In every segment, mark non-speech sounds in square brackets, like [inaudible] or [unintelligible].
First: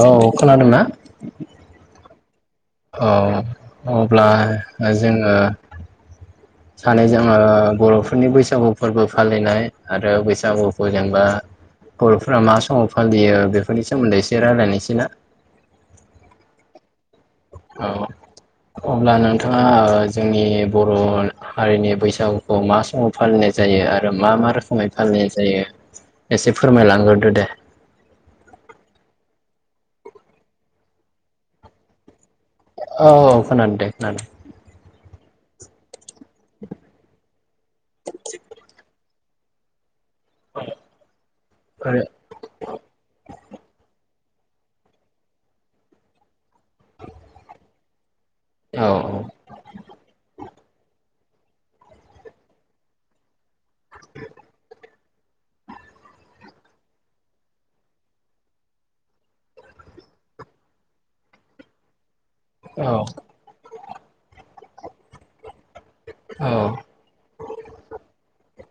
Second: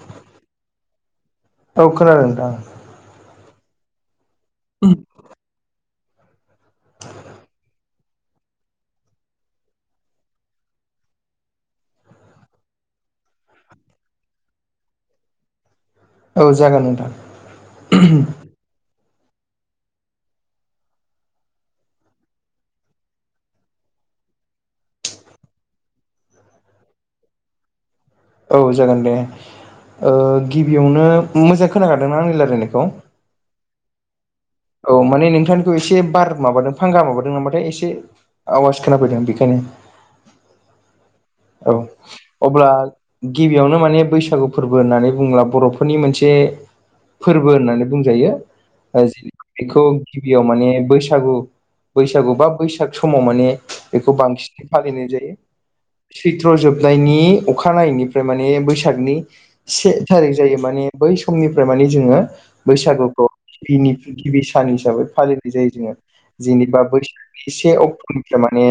औ खोनादोंना? औ खोनादों नोंथां। औ अब्ला जोङो सानैजोङो बर'फोरनि बैसागु फोरबो फालिनाय आरो बैसागुखौ जेनेबा बर'फोरा मा समाव फालियो बेफोरनि सोमोन्दै एसे रायलायनोसै ना? औ जागोन नोंथां। औ अब्ला नोंथाङा ओ जोंनि बर' हारिनि बैसागुखौ मा समाव फालिनाय जायो आरो मा मा रोखोमै फालिनाय जायो। एसे फोरमायलांग्रोदो दे? औ जागोन दे ओ गिबियावनो मोजां खोनाखादोंना आंनि रायला औ खोनादों दे खोनादों। औ माने नोंथां एसे बार मादों फांगा माबादों होनबाथाय एसे आवाज खोनाफैदों बेनिखायनो औ आरो अब्ला गिबियावनो माने बैसागु फोरबो होननानै बुंङोब्ला बर'फोरनि मोनसे फोरबो होननानै बुंजायो औ जि बेखौ गिबियाव माने बैसागु बैसागु बा बैसाग समाव माने बेखौ बांसिनै फालिनाय जायो। सैथ्र' जोबनायनि अखानायैनिफ्राय माने बैसागनि से थारिख जायो माने बै समनिफ्राय माने जोङो औ बैसागुखौ गिबिनि गिबि सान हिसाबै फालिनाय जायो जोङो जेनेबा बैसाग से अक्ट'निफ्राय माने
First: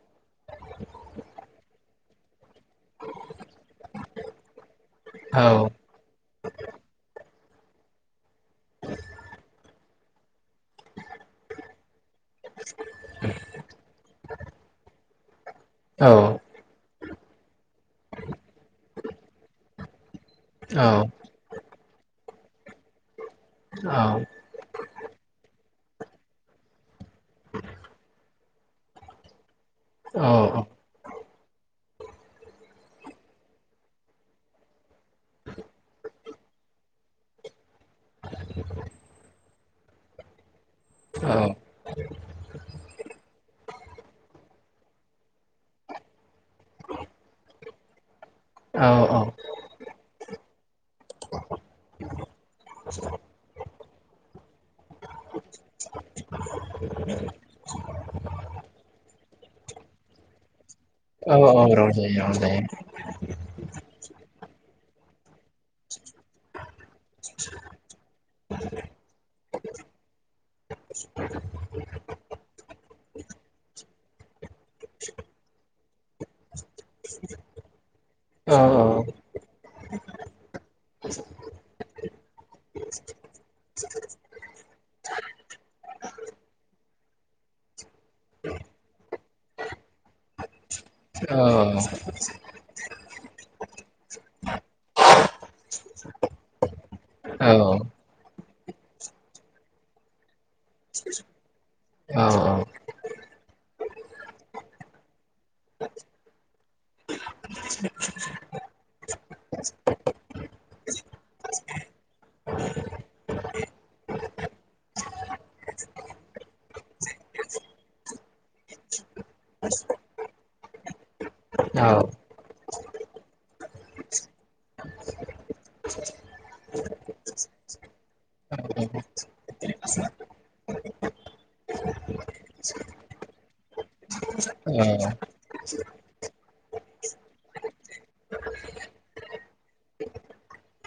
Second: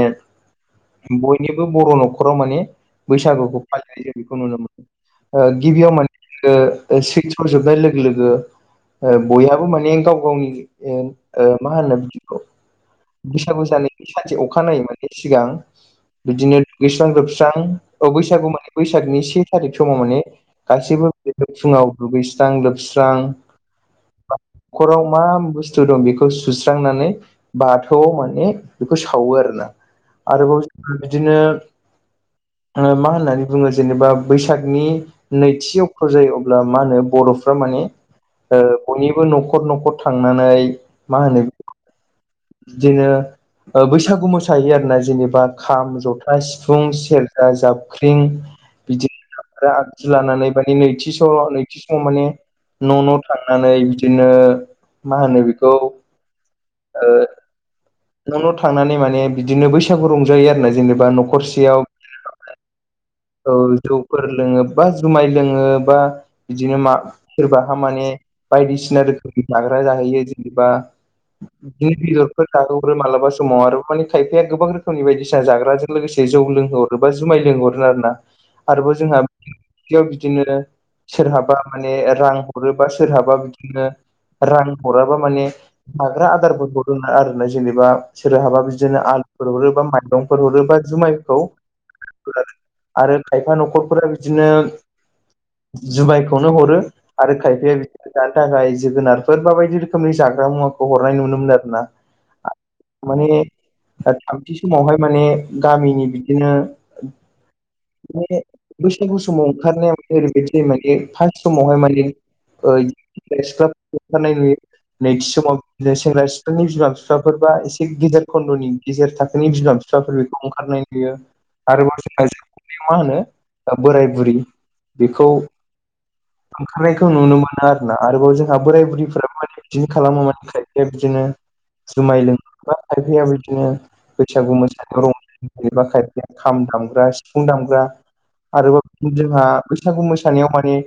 बयनिबो बर' न'खराव माने बैसागुखौ फालिनाय जों बेखौ नुनो औ मोनो गिबियाव माने [unintelligible] जोबनाय लोगो लोगो बयहाबो मानि गाव गावनि ओ मा होनो बिदिखौ [unintelligible] सानसे अखानायै माने सिगां औ बिदिनो दुगैस्रां लोबस्रां औ बैसागु माने बैसागनि से थारिख समाव माने गासैबो फुङाव दुगैस्रां लोबस्रां औ न'खराव मा बुस्थु दं बेखौ सुस्रांनानै बाथौआव माने बेखौ सावो आरो ना औ आरोबाव जों बिदिनो मा होननानै बुङो जेनेबा बैसागनि नैथि अक्ट' जायो अब्ला मा होनो बर'फ्रा माने बयनिबो न'खर न'खर न'खर थांनानै मा होनो औ बिदिनो बैसागु मोसायो आरो ना जेनेबा खाम जथा सिफुं सेरजा जाब ख्रिं औ औ आरो आगजु लानानै माने नैथिस नैथिस' माने न' न' थाङो नानै बिदिनो मा होनो बेखौ ओ न' न' थांनानै माने बिदिनो बैसागु रंजायो आरोना जेनेबा औ औ न'खरसेयाव रंजायो रंजायो। औ जौफोर लोङो बा जुमाय लोङो बा बिदिनो मा सोरबा थारमाने बायदिसिना रोखोमनि जाग्रा जाहैयो जेनेबा बिदिनो बेदरफोर जाहोहरो मालाबा समाव आरो माने खायफाया गोबां रोखोमनि बायदिसिना जाग्राजों लोगोसे जौ लोंहरो बा जुमाय लोंहरो आरो ना औ औ बिदियाव बिदिनो सोरहाबा माने रां हरोबा सोरहाबा बिदिनो रां हराबा माने हाग्रा आदारफोरखौ हो आरो ना जेनेबा सोर हाबा बिदिनो आलुफोर हरो बा माइरंफोर हरो बा जुमायखौ आरो खायफा न'खरफोरा बिदिनो जुबायखौनो हरो। आरो खायफाया बिदिर जानो थाखाय जोगोनारफोर बा बायदि रोखोमनि जाग्रा मुवाफोर खौ हरनाय नुनो मोन आरोना। माने थामथि समावहाय माने गामिनि बिदिनो [inaudible] बैसागु समाव ओंखारनायाव ओरैबायदि माने फार्स्ट समावहाय माने [unintelligible] [unintelligible] नैथि समाव सेंग्रा सिख्लानि बिमा बिफाफोरबा एसे गेदेर खन्द'नि गेजेर थाखोनि बिमा बिफाफोर बेखौ ओंखारनाय नुयो। आरोबाव जोंहा जोबनायाव मा होनो बोराय बुरि बेखौ [inaudible] ओंखारनायखौ नुनो मोनो आरोना। आरोबाव जोंहा बोराय बुरैफोरा म बिदिनो खालामो मान खायफाया बिदिनो जुमाय लों खायफाया बिदिनो बैसागु मोसाग रंबा खायफाया खाम दामग्रा, सिफुं दामग्रा आरोबाव जोंहा बैसागु मोसानायाव माने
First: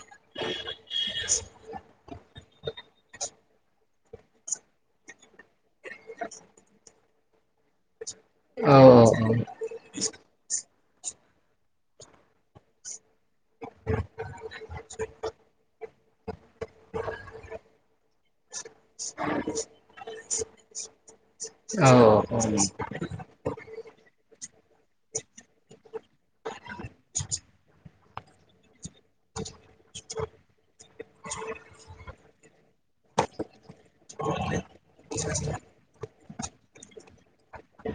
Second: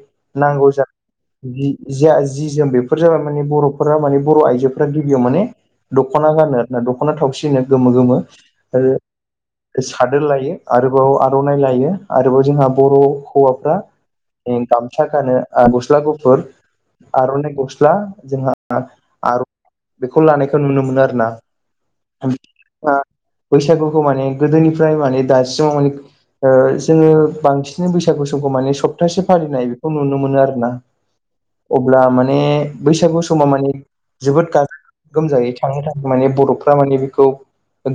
नांगौ जायो। जि जिया जि जोम बेफोर जाबाय माने बर'फोरा माने बर' आइजोफोरा गिबियाव माने दख'ना गानो आरा दख'ना थावसि होनो गोमो गोमो। औ आरो औ औ। सादोर लायो आरोबाव आर'नाइ लायो आरोबाव जोंहा बर' हौवाफ्रा गामसा गानो गस्ला गुफुर आर'नाइ गस्ला जोंहा आर' बेखौ लानायखौ नुनो मोनो आरोना। सा औ औ। बैसागुखौ माने गोदोनिफ्राय माने दासिमाव माने ओ जोङो बांसिन बैसागु समखौ माने सप्तासे फालिनाय बेखौ नुनो मोनो आरोना। अब्ला माने बैसागु समा माने जोबोद गाजा गोमजायै थांनो थाखाय माने बर'फ्रा माने बेखौ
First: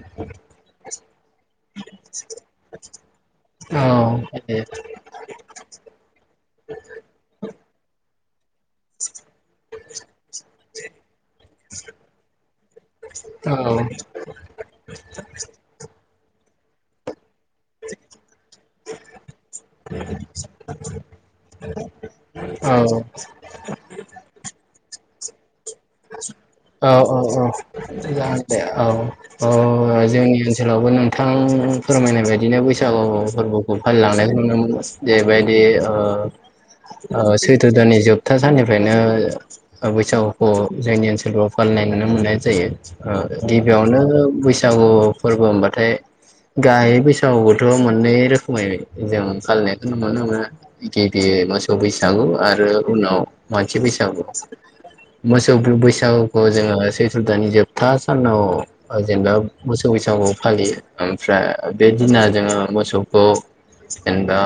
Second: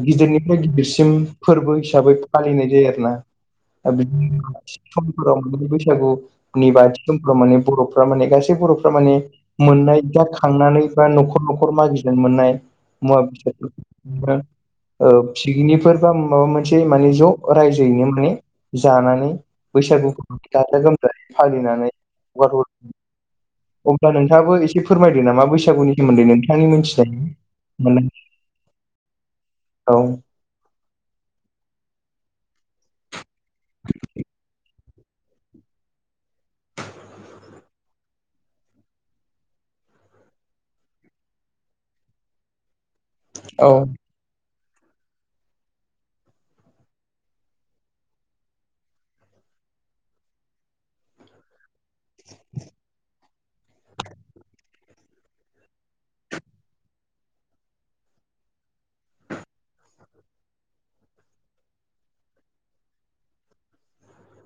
गिदिरनिफ्राय गिदिरसिम फोरबो हिसाबै फालिनाय जायो आरोना। औ। बिदिनो समफोराव माने बैसागुनि बाथि समफोराव माने बर'फ्रा माने गासै बर'फ्रा माने मोननाय दा खांनानै बा न'खर न'खर मागिजों मोननाय मुवा बेसाद फोरा ओ पिकनिकफोर बा माबा मोनसे माने ज' रायजोयैनो माने जानानै बैसागु फोर गाजा गोमजायै फालिनानै हगार हरो औ। अब्ला नोंथाङाबो एसे फोरमायदो नामा बैसागुनि सोमोन्दै नोंथांनि औ मोनथिनाया मान [unintelligible] औ। जोंनि ओनसोलावबो नोंथां फोरमायनाय बायदिनो बैसागु फोरबोखौ फालिलांनायखौ नुनो मोनो। जैबायदि ओ सैथो दाननि जोब जोबथा साननिफ्रायनो बैसागुखौ जोंनि ओनसोलफ्राव फालिनाय नुनो मोननाय जायो। ओ औ गिबियावनो बैसागु फोरबो होनबाथाय गायै बैसागु बोथोराव मोननै रोखोमै जों फालिनायखौ नुनो मोनो। गिबि मासाव बैसागु आरो उनाव मानसि बैसागु मोसौ बैसागुखौ जोङो सैथ्र' दानि जोबथा सानाव जेनेबा मोसौ बैसागु फालियो। ओमफ्राय बे दिना जोङो मोसौखौ जेनेबा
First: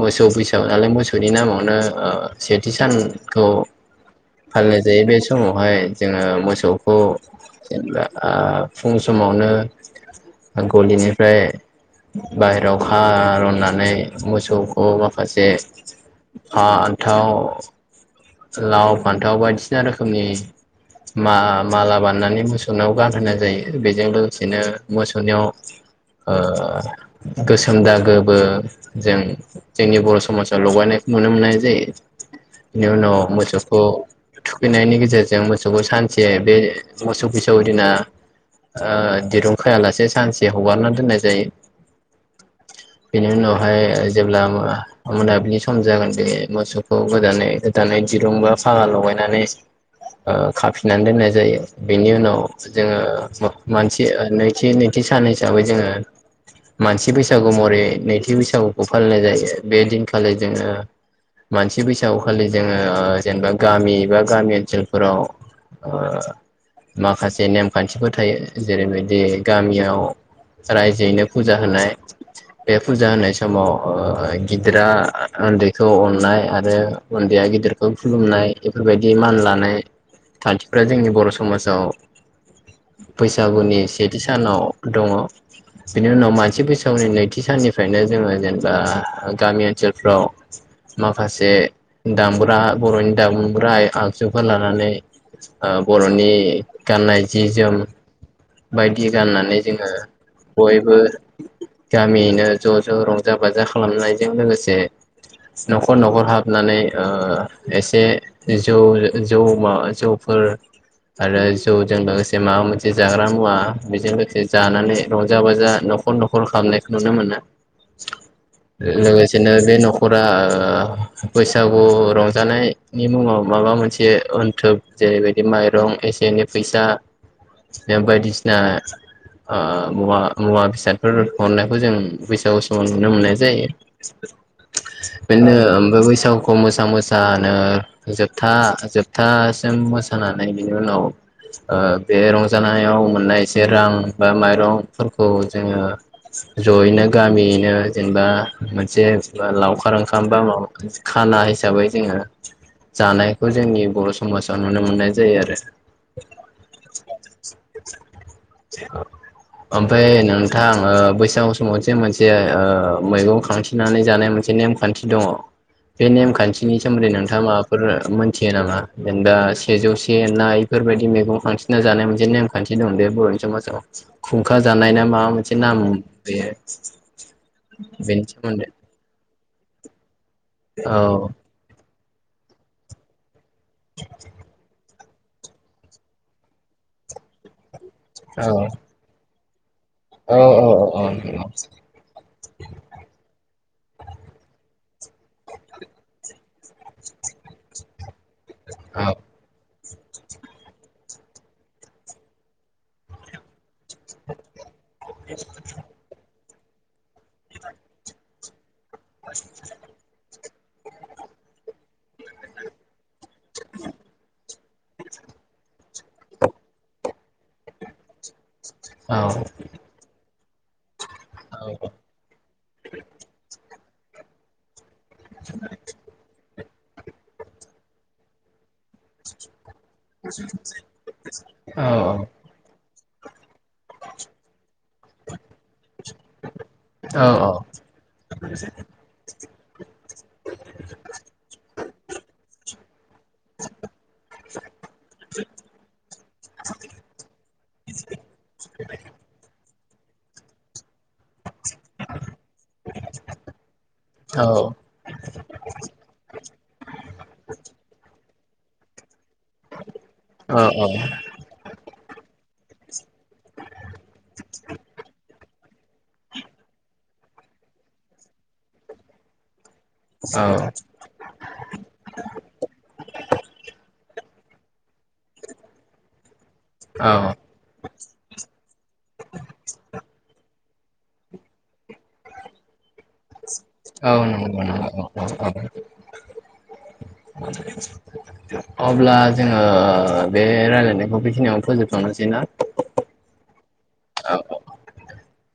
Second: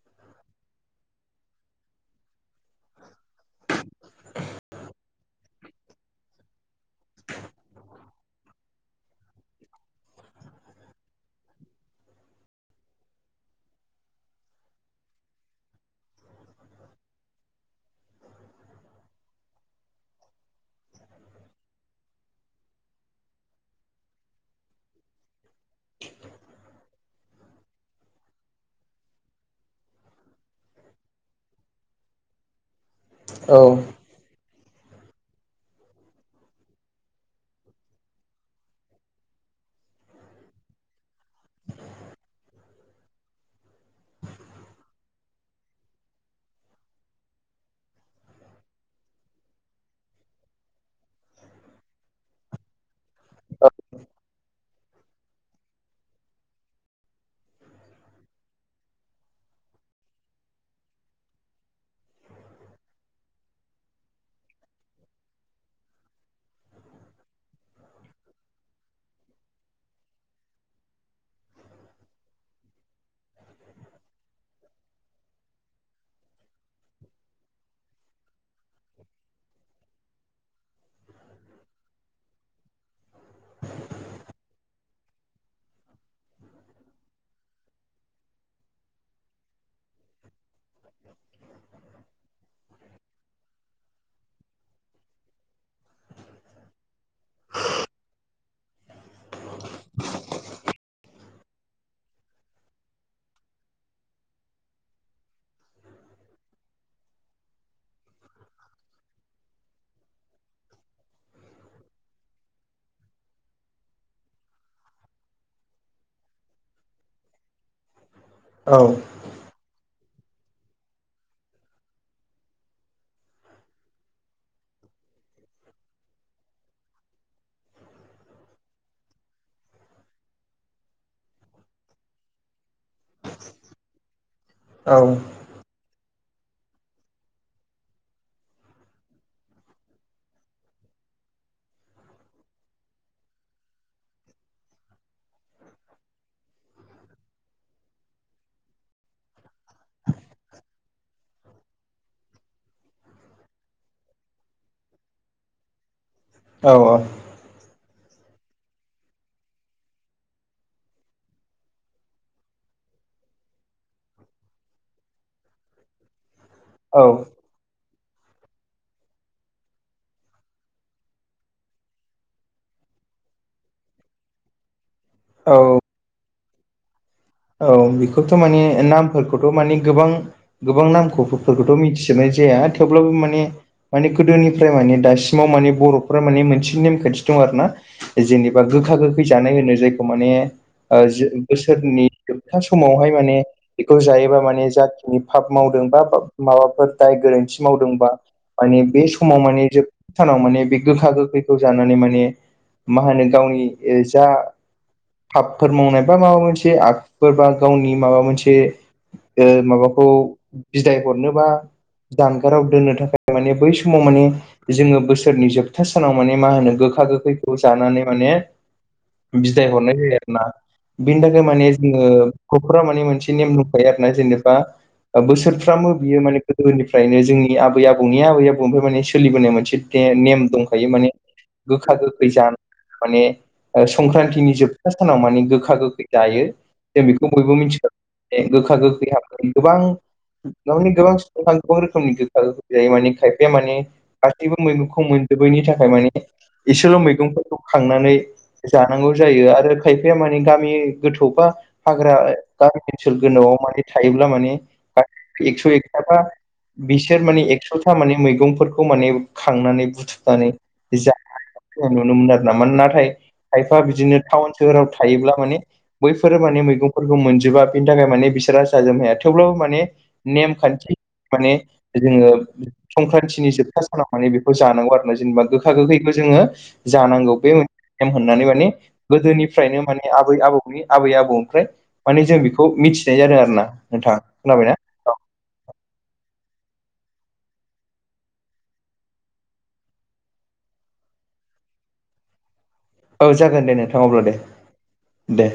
मोसौ बैसागो नालाय मोसौनि नामावनो ओ सेथि सान खौ फालिनाय जायो। बे समावहाय जोङो मोसौखौ जेनेबा ओ फुं समावनो आंखौ दिनिफ्राय बाहेरायाव खार'ननानै मोसौखौ माखासे फान्थाव लाव फान्थाव बायदिसिना रोखोमनि मा-माला बाननानै मोसौनायाव गारहोनाय जायो। बेजों बिदिनो मोसौनियाव ओ गोसो खोमदा गोबो जों जोंनि बर' समाजाव लगायनायखौ नुनो मोननाय जायो। बेनि उनाव औ मोसौखौ थुखैनायनि गेजेरजों मोसौखौ सानसे बे मोसौ फिसौ दिना दिरुं खायालासे सानसे हगारना दोननाय जायो। [inaudible] बेनि उनावहाय ओ जेब्ला म मोनाबिलि सम जागोन बे मोसौखौ गोदानै गोदानै दिरुं बा फागा लगायनानै ओ खाफिननानै दोननाय जायो बेनि उनाव जोङो मानसि नैथि नैथि सान हिसाबै जोङो मानसि बैसागु महरै नैथि बैसागुखौ फालिनाय जायो बे दिनखालि जोङो मानसि बैसागु खालि जोङो जेनेबा गामि एबा गामि ओनसोलफोराव ओ माखासे नेमखान्थिफोर थायो जेरैबायदि गामियाव रायजोयैनो फुजा होनाय बे फुजा होनाय समाव ओ गिदिरा उन्दैखौ अननाय आरो उन्दैया गिदिरखौ खुलुमनाय बेफोरबायदि मान लानाय खान्थिफ्रा जोंनि बर' समाजाव बैसागुनि सेथि सानाव दङ। बिनि उनाव मानसि बैसागुनि नैथि साननिफ्रायनो जोङो जेनेबा गामि ओनसोलफ्राव माखासे दामग्रा बर'नि दामग्रा आ आगजुफोर लानानै ओ बर'नि गाननाय जि जोम बायदि गाननानै जोङो बयबो गामियैनो ज' ज' रंजा बाजा खालामनायजों लोगोसे न'खर न'खर हाबनानै ओ एसे जौ जौ माबा जौफोर आरो जौजों लोगोसे माबा मोनसे जाग्रा मुवा बेजों लोगोसे जानानै रंजा बाजा न'खर न'खर खालामनायखौ नुनो मोनो। [inaudible] लोगोसेनो बे नख' खरा ओ बैसागु रंजानायनि मुङाव माबा मोनसे अनथोब जेरैबायदि माइरं एसे एनै फैसा बायदिसिना ओ मुवा मुवा बेसादफोर हरनायखौ जों बैसागु समाव नुनो मोननाय जायो। बेनो ओमफ्राय बैसागु खौ मोसा मोसानो जोबथा जोबथासिम मोसानानै बिनि उनाव ओ बे रंजानायाव मोननाय जे रां बा माइरंफोरखौ जोङो जयैनो गामियैनो जेनेबा मोनसे जेनबा लावखार ओंखाम बा माबा खाना हिसाबै जोङो जानायखौ जोंनि बर' समाजाव नुनो मोननाय जायो आरो। औ औ। [inaudible] ओमफ्राय नोंथां ओ बैसागु समाव जे मोनसे ओ मैगं खांथिनानै जानाय मोनसे नेम खान्थि दङ [inaudible] बे नेमखान्थिनि औ सोमोन्दै नोंथाङा माबा फोर मोनथियो नामा जेनेबा सेजौ से ना इफोरबायदि मैगं खांथिंना जानाय मोन से नेम खान्थि दं बे बर'नि समाजाव खुंखा जानाय ना माबा मोनसे औ नाम बेयो। औ बेनि बेखौथ' माने सोमोन्दै नामफोरखौथ' माने गोबां गोबां औ नामखौबो फोरखौथ' मिथिजोबनाय जाया थेवब्लाबो माने माने गोदोनिफ्राय माने दासिम सिमाव माने बर'फोरा माने मोनसे नेम खान्थि दं आरोना औ जेनेबा गोखा गोखै जानाय होनो जायखो औ माने औ औ बोसोरनि जोबथा समावहाय माने बेखौ जायोबा माने जाखिनि फाब मावदों बा माबाफोर दाय गोरोन्थि थि मावदोंबा माने औ बे समाव माने जोब सानाव माने बे गोखा गोखैखौ जानानै माने मा होनो गावनि जा फाबफोर मावनाय बा माबा मोनसे फोरबा गावनि माबा मोनसे ओ माबा खौ बिदाय हरनो बा जानगाराव दोननो थाखाय माने बै समाव माने जोङो बोसोरनि जोबथा सानाव माने मा होनो गोखा गोखैखौ जानानै माने औ बिदाय हरनाय जायो आरोना बिनि थाखाय माने ओ ग'फोरा माने मोनसे नेम दंखायो आरो ना जेनेबा ओ बोसोरफ्रामबो बियो माने गोदोनिफ्रायनो जोंनि आबै आबौनि आबै आबौनिफ्राय माने सोलिबोनाय मोनसे ते नेम दंखायो माने गोखा गोखै जान माने ओ संख्रान्थिनि जोबथा सानाव माने गोखा गोखै जायो। जों बेखौ बयबो मिथिखा गे गोखा गोखै [unintelligible] गोबां दा माने गोबां [unintelligible] रोखोमनि गोखा गोखै जायो माने खायफाया माने गासैबो मैगंखौ खौ मोनजोबैनि थाखाय माने इसेल' मैगंफोरखौ खांनानै जानांगौ जायो आरो। खायफाया माने गामि गोथौ बा हाग्रा गामि सोल गोनांआव माने थायोब्ला औ नंगौ औ माने [unintelligible] एक्स' एकथाबा बिसोर माने एक्स'था माने मैगंफोरखौ माने खांनानै बुथु माने [unintelligible] नुनो मोनो आरोना मा नाथाय खायफा बिदिनो थाउन सोहोराव थायोब्ला माने बैफोरो माने मैगंफोरखौ मोनजोबा बेनि थाखाय माने बिसोरा जाजोबनो हाया थेवब्लाबो माने नेम खान्थि माने जोङो संख्रान्थिनि जोबथा सानाव माने बेखौ जानांगौ आरो ना जेनेबा गोखा गोखैखौ जोङो जानांगौ बे [unintelligible] नेम होननानै माने गोदोनिफ्रायनो माने आबै आबौनि आबै आ अ ओमफ्राय माने जों बेखौ मिथिनाय जादों आरो ना नोंथां खोनाबायना [unintelligible] अब्ला जोङो बे रायलायनायखौ बेखिनियावनो फोजोबथ'नोसै ना? औ जागोन दे नोंथां अब्ला दे दे